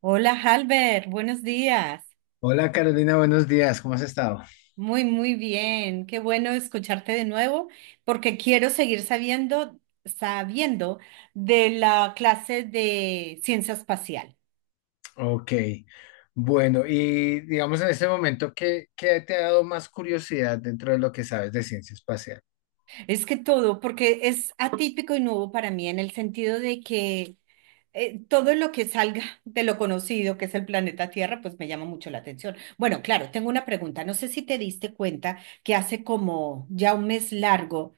Hola, Halbert, buenos días. Hola Carolina, buenos días, ¿cómo has estado? Muy, muy bien. Qué bueno escucharte de nuevo porque quiero seguir sabiendo de la clase de ciencia espacial. Ok, bueno, y digamos en este momento, ¿qué te ha dado más curiosidad dentro de lo que sabes de ciencia espacial? Es que todo, porque es atípico y nuevo para mí en el sentido de que todo lo que salga de lo conocido, que es el planeta Tierra, pues me llama mucho la atención. Bueno, claro, tengo una pregunta. No sé si te diste cuenta que hace como ya un mes largo.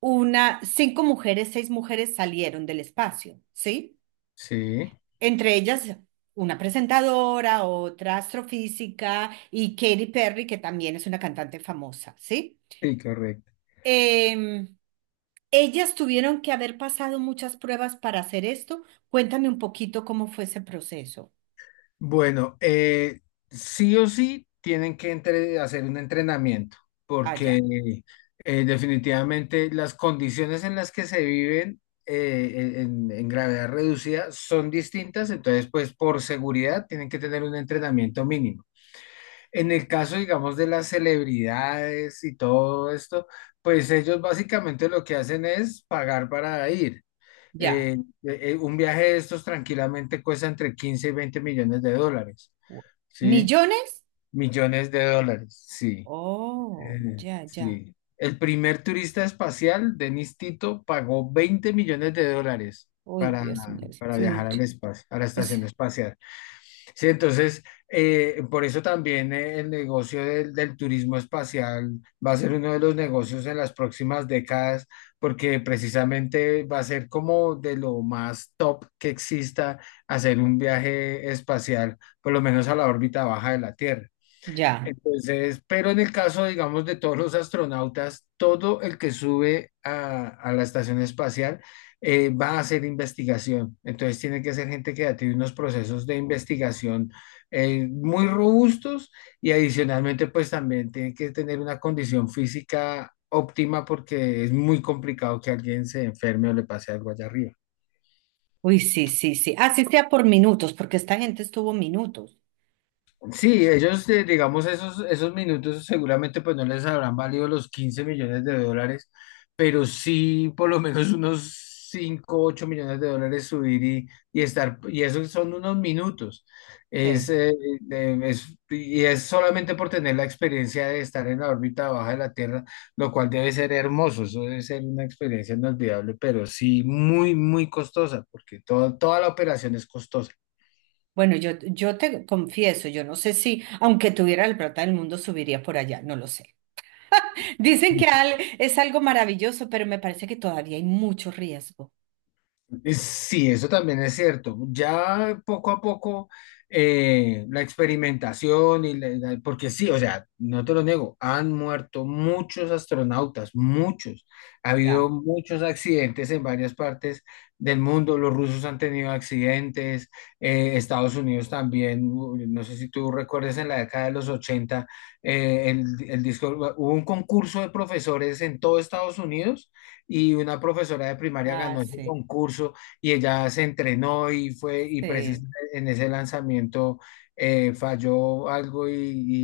Una, cinco mujeres, seis mujeres salieron del espacio, ¿sí? Sí, Entre ellas una presentadora, otra astrofísica y Katy Perry, que también es una cantante famosa, ¿sí? sí, correcto. Em, Ellas tuvieron que haber pasado muchas pruebas para hacer esto. Cuéntame un poquito cómo fue ese proceso. Bueno, sí o sí tienen que hacer un entrenamiento, Ah, porque ya, definitivamente las condiciones en las que se viven en gravedad reducida son distintas, entonces pues por seguridad tienen que tener un entrenamiento mínimo. En el caso, digamos, de las celebridades y todo esto, pues ellos básicamente lo que hacen es pagar para ir. ya. Eh, un viaje de estos tranquilamente cuesta entre 15 y 20 millones de dólares, ¿sí? ¿Millones? Millones de dólares, sí. Oh, eh, ya, ya. sí. El primer turista espacial, Denis Tito, pagó 20 millones de dólares Uy, para, Dios mío, para eso es viajar mucho. al espacio, a la Es, estación espacial. Sí, entonces, por eso también el negocio del turismo espacial va a ser uno de los negocios en las próximas décadas, porque precisamente va a ser como de lo más top que exista hacer un viaje espacial, por lo menos a la órbita baja de la Tierra. ya. Entonces, pero en el caso, digamos, de todos los astronautas, todo el que sube a la estación espacial va a hacer investigación. Entonces, tiene que ser gente que ya tiene unos procesos de investigación muy robustos y adicionalmente, pues también tiene que tener una condición física óptima porque es muy complicado que alguien se enferme o le pase algo allá arriba. Uy, sí, sí, sí. Así sea por minutos, porque esta gente estuvo minutos. Sí, ellos, digamos, esos minutos seguramente pues no les habrán valido los 15 millones de dólares, pero sí por lo menos unos 5 8 millones de dólares subir y estar, y eso son unos minutos. Es, Sí. eh, y es solamente por tener la experiencia de estar en la órbita baja de la Tierra, lo cual debe ser hermoso, eso debe ser una experiencia inolvidable, pero sí muy, muy costosa, porque toda la operación es costosa. Bueno, yo te confieso, yo no sé si, aunque tuviera el plata del mundo, subiría por allá, no lo sé. Dicen que al- es algo maravilloso, pero me parece que todavía hay mucho riesgo. Sí, eso también es cierto. Ya poco a poco la experimentación y porque sí, o sea, no te lo niego, han muerto muchos astronautas, muchos. Ha habido Ya. muchos accidentes en varias partes del mundo. Los rusos han tenido accidentes, Estados Unidos también. No sé si tú recuerdas en la década de los 80 el disco, hubo un concurso de profesores en todo Estados Unidos y una profesora de primaria Ah, ganó ese sí, concurso y ella se entrenó y fue, y sí, precisamente en ese lanzamiento falló algo y,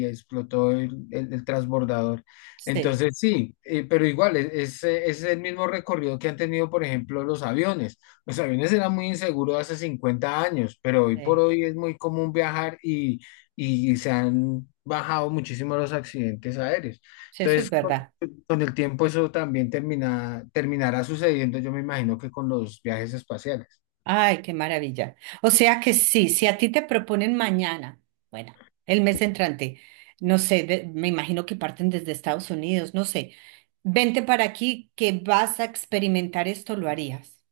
y explotó el transbordador. sí, Entonces sí, pero igual es el mismo recorrido que han tenido, por ejemplo, los aviones. Los aviones eran muy inseguros hace 50 años, pero hoy por sí. hoy es muy común viajar y se han bajado muchísimo los accidentes aéreos. Sí, eso es Entonces, verdad. con el tiempo eso también terminará sucediendo, yo me imagino que con los viajes espaciales. Ay, qué maravilla. O sea que sí, si a ti te proponen mañana, bueno, el mes entrante, no sé, de- me imagino que parten desde Estados Unidos, no sé, vente para aquí que vas a experimentar esto, lo harías.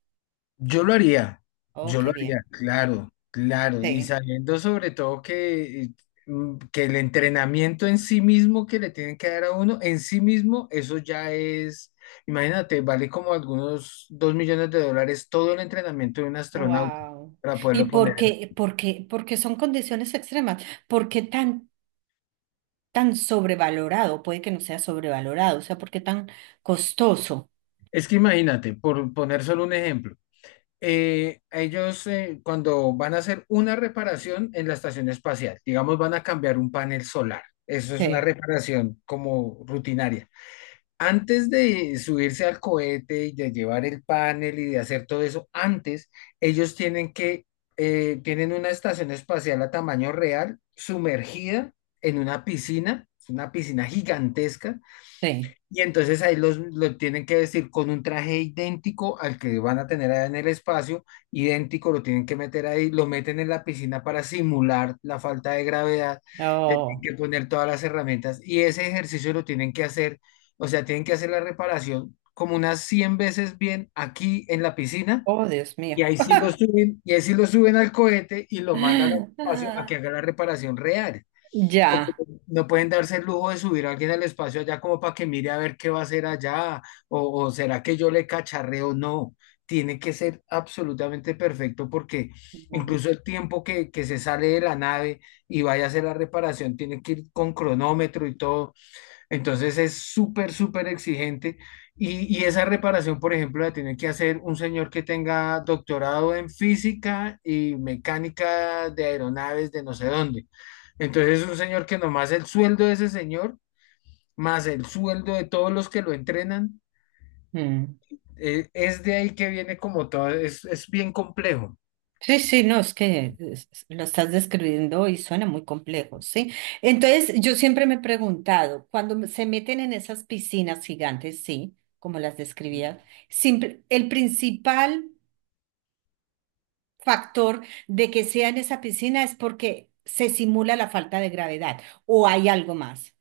Yo lo haría, Oh, yo qué lo haría, bien. claro, claro, y Sí. sabiendo sobre todo que, que el entrenamiento en sí mismo que le tienen que dar a uno, en sí mismo, eso ya es, imagínate, vale como algunos 2 millones de dólares todo el entrenamiento de un astronauta Wow. para ¿Y poderlo por poner. qué, por qué, por qué son condiciones extremas? ¿Por qué tan, tan sobrevalorado? Puede que no sea sobrevalorado, o sea, ¿por qué tan costoso? Es que imagínate, por poner solo un ejemplo. Ellos cuando van a hacer una reparación en la estación espacial, digamos, van a cambiar un panel solar. Eso es una Sí, reparación como rutinaria. Antes de subirse al cohete y de llevar el panel y de hacer todo eso, antes ellos tienen una estación espacial a tamaño real, sumergida en una piscina, es una piscina gigantesca, sí. y entonces ahí lo tienen que vestir con un traje idéntico al que van a tener allá en el espacio, idéntico, lo tienen que meter ahí, lo meten en la piscina para simular la falta de gravedad, le tienen Oh, que poner todas las herramientas y ese ejercicio lo tienen que hacer, o sea, tienen que hacer la reparación como unas 100 veces bien aquí en la piscina oh, Dios y mío. ahí sí lo suben, y ahí sí lo suben al cohete y lo mandan al espacio a que haga la reparación real porque Ya. no pueden darse el lujo de subir a alguien al espacio allá como para que mire a ver qué va a hacer allá, o será que yo le cacharreo, no. Tiene que ser absolutamente perfecto porque Ujú. incluso el tiempo que se sale de la nave y vaya a hacer la reparación tiene que ir con cronómetro y todo. Entonces es súper, súper exigente y esa reparación, por ejemplo, la tiene que hacer un señor que tenga doctorado en física y mecánica de aeronaves de no sé dónde. Entonces es un señor que nomás el sueldo de ese señor, más el sueldo de todos los que lo entrenan, Mm. Es de ahí que viene como todo, es bien complejo. Sí, sí, no, es que es- lo estás describiendo y suena muy complejo, ¿sí? Entonces, yo siempre me he preguntado, cuando me- se meten en esas piscinas gigantes, sí, como las describía, simple- el principal factor de que sea en esa piscina es porque se simula la falta de gravedad o hay algo más.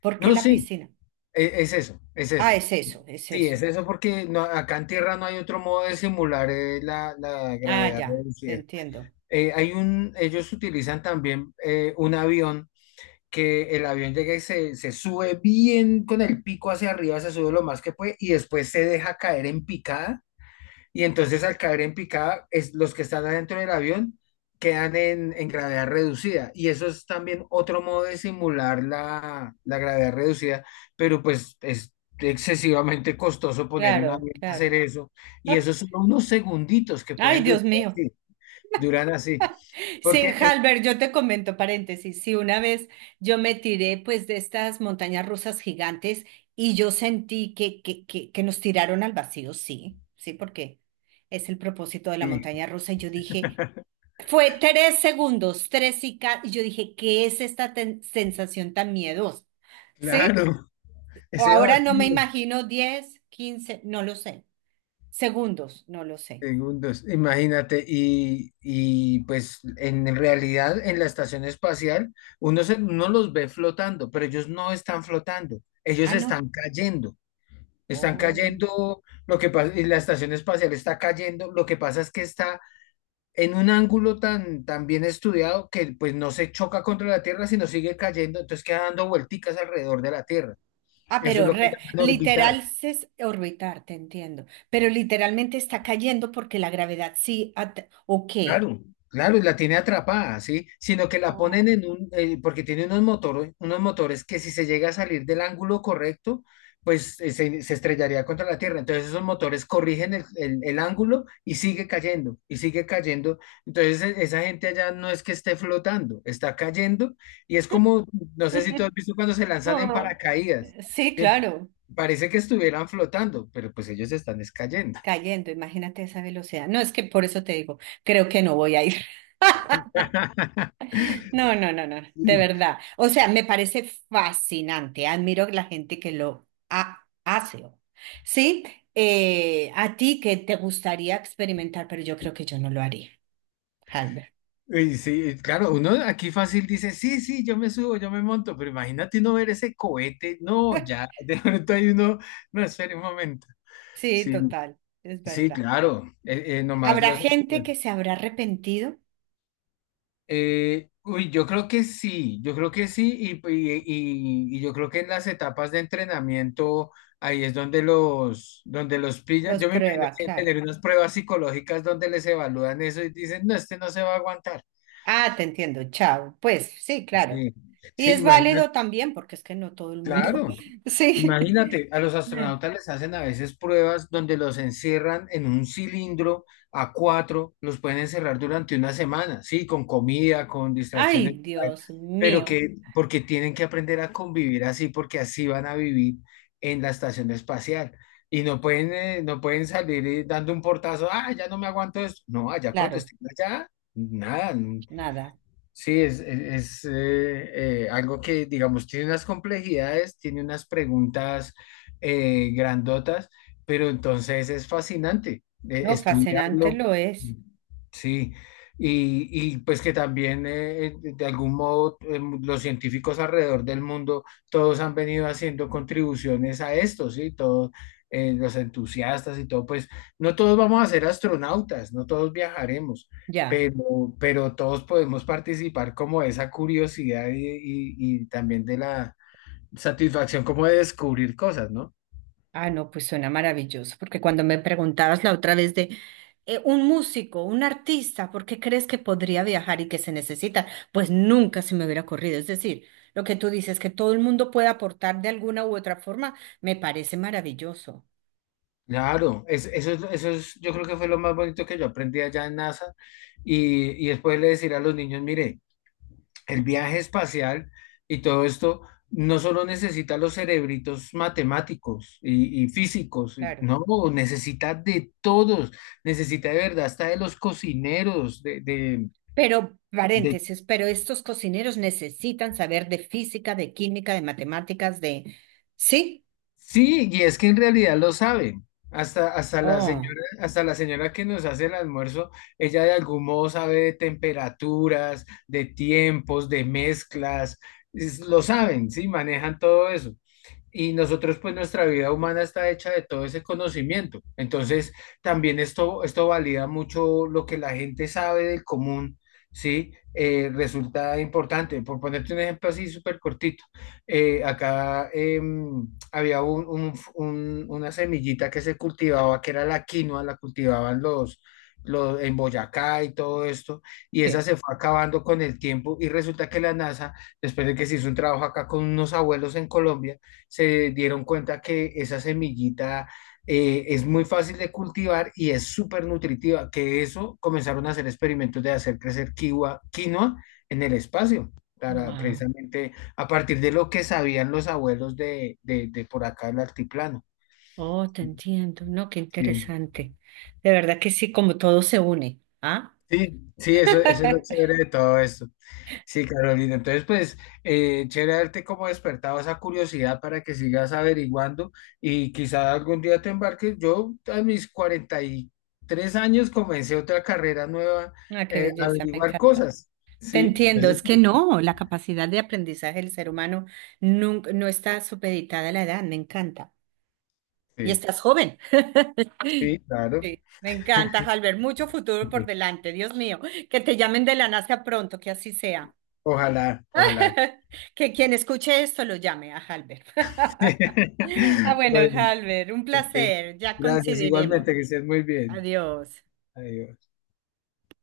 ¿Por qué No, la sí, piscina? Es eso, es Ah, eso. es eso, es Sí, es eso. eso porque no- acá en tierra no hay otro modo de simular la Ah, gravedad ya, te reducida. entiendo. Ellos utilizan también un avión que el avión llega y se sube bien con el pico hacia arriba, se sube lo más que puede y después se deja caer en picada. Y entonces al caer en picada, los que están adentro del avión quedan en gravedad reducida. Y eso es también otro modo de simular la gravedad reducida, pero pues es excesivamente costoso poner un Claro, avión a hacer claro. eso. Y eso son unos segunditos que Ay, pueden durar Dios mío. así. Durán así. Sí, Porque, Halber, yo te comento paréntesis. Sí, una vez yo me tiré pues de estas montañas rusas gigantes y yo sentí que nos tiraron al vacío, sí, sí, porque es el propósito de la sí, montaña rusa. Y yo dije, fue tres segundos, tres y, ca- y yo dije, ¿qué es esta ten- sensación tan miedosa? ¿Sí? claro, O ese ahora no me vacío. imagino 10, 15, no lo sé. Segundos, no lo sé. Segundos, imagínate, y pues en realidad en la estación espacial uno los ve flotando, pero ellos no están flotando, ellos Ah, no. Están Oh. cayendo, lo que pasa, y la estación espacial está cayendo, lo que pasa es que está en un ángulo tan, tan bien estudiado que pues no se choca contra la Tierra, sino sigue cayendo, entonces queda dando vuelticas alrededor de la Tierra, Ah, eso es pero lo que re- llaman orbitar. literal es orbitar, te entiendo. Pero literalmente está cayendo porque la gravedad sí. At- ¿O qué? Claro, claro, y la tiene atrapada, ¿sí? Sino que la ponen Oh. Porque tiene unos motores que si se llega a salir del ángulo correcto, pues se estrellaría contra la tierra. Entonces esos motores corrigen el ángulo y sigue cayendo, y sigue cayendo. Entonces esa gente allá no es que esté flotando, está cayendo y es como, no sé si tú has visto cuando se lanzan en Ah, paracaídas. sí, ¿Sí? claro, Parece que estuvieran flotando, pero pues ellos están es cayendo. cayendo, imagínate esa velocidad. No, es que por eso te digo, creo que no voy a ir. No, no, no, no, de verdad. O sea, me parece fascinante, admiro la gente que lo ha- hace. Sí, a ti que te gustaría experimentar, pero yo creo que yo no lo haría. Y sí, claro, uno aquí fácil dice, sí, sí, yo me subo, yo me monto, pero imagínate uno ver ese cohete, no, ya, de pronto hay uno, no, espere un momento. Sí, Sí, total, es sí, verdad. claro, nomás Habrá los... gente que se habrá arrepentido, uy, yo creo que sí, yo creo que sí, y yo creo que en las etapas de entrenamiento, ahí es donde donde los pillan. los Yo me imagino prueba, que deben claro. tener unas pruebas psicológicas donde les evalúan eso y dicen, no, este no se va a aguantar. Ah, te entiendo, chao. Pues sí, claro. Sí, Y sí, es válido también, porque es que no todo el mundo. claro. Sí. Imagínate, a los astronautas les hacen a veces pruebas donde los encierran en un cilindro a cuatro, los pueden encerrar durante una semana, sí, con comida, con distracciones, Ay, Dios pero mío. que porque tienen que aprender a convivir así, porque así van a vivir en la estación espacial. Y no pueden, no pueden salir dando un portazo, ah, ya no me aguanto esto. No, allá cuando Claro, estén allá, nada. nada. Sí, algo que, digamos, tiene unas complejidades, tiene unas preguntas grandotas, pero entonces es fascinante No, fascinante estudiarlo. lo es. Sí, y pues que también de algún modo los científicos alrededor del mundo, todos han venido haciendo contribuciones a esto, ¿sí? Todos los entusiastas y todo, pues no todos vamos a ser astronautas, no todos viajaremos Ya. pero todos podemos participar como de esa curiosidad y también de la satisfacción como de descubrir cosas, ¿no? Ah, no, pues suena maravilloso, porque cuando me preguntabas la otra vez de un músico, un artista, ¿por qué crees que podría viajar y que se necesita? Pues nunca se me hubiera ocurrido. Es decir, lo que tú dices, que todo el mundo puede aportar de alguna u otra forma, me parece maravilloso, Claro, eso es, yo creo que fue lo más bonito que yo aprendí allá en NASA y después le decir a los niños, mire, el viaje espacial y todo esto no solo necesita los cerebritos matemáticos y físicos, claro. no, necesita de todos, necesita de verdad hasta de los cocineros, de, de, Pero, de paréntesis, pero estos cocineros necesitan saber de física, de química, de matemáticas, de... ¿Sí? Sí, y es que en realidad lo saben. Hasta, hasta la Oh, señora, hasta la señora que nos hace el almuerzo, ella de algún modo sabe de temperaturas, de tiempos, de mezclas, lo saben, sí, manejan todo eso y nosotros pues nuestra vida humana está hecha de todo ese conocimiento. Entonces también esto valida mucho lo que la gente sabe del común, ¿sí? Resulta importante. Por ponerte un ejemplo así súper cortito, acá había una semillita que se cultivaba, que era la quinoa, la cultivaban los en Boyacá y todo esto, y esa sí. se fue acabando con el tiempo y resulta que la NASA, después de que se hizo un trabajo acá con unos abuelos en Colombia, se dieron cuenta que esa semillita es muy fácil de cultivar y es súper nutritiva, que eso comenzaron a hacer experimentos de hacer crecer quinoa, quinoa en el espacio, para Wow. precisamente a partir de lo que sabían los abuelos de por acá del altiplano. Oh, te entiendo. No, qué Sí. interesante. De verdad que sí, como todo se une. ¿Ah? Sí, sí, eso es lo chévere de todo esto. Sí, Carolina. Entonces, pues, chévere haberte como despertado esa curiosidad para que sigas averiguando y quizá algún día te embarques. Yo a mis 43 años comencé otra carrera nueva, Ah, qué a belleza, me averiguar encanta. cosas. Te Sí, entiendo, entonces, es que no, la capacidad de aprendizaje del ser humano nunca, no está supeditada a la edad, me encanta. Y sí, estás joven. sí, claro. Sí, me encanta, Albert, mucho futuro por Ok. delante, Dios mío, que te llamen de la NASA pronto, que así sea. Ojalá, ojalá. Que quien escuche esto lo llame a Halber. Ah, bueno, Bueno, Halber, un ok. placer, ya Gracias, coincidiremos. igualmente, que estés muy bien. Adiós. Adiós.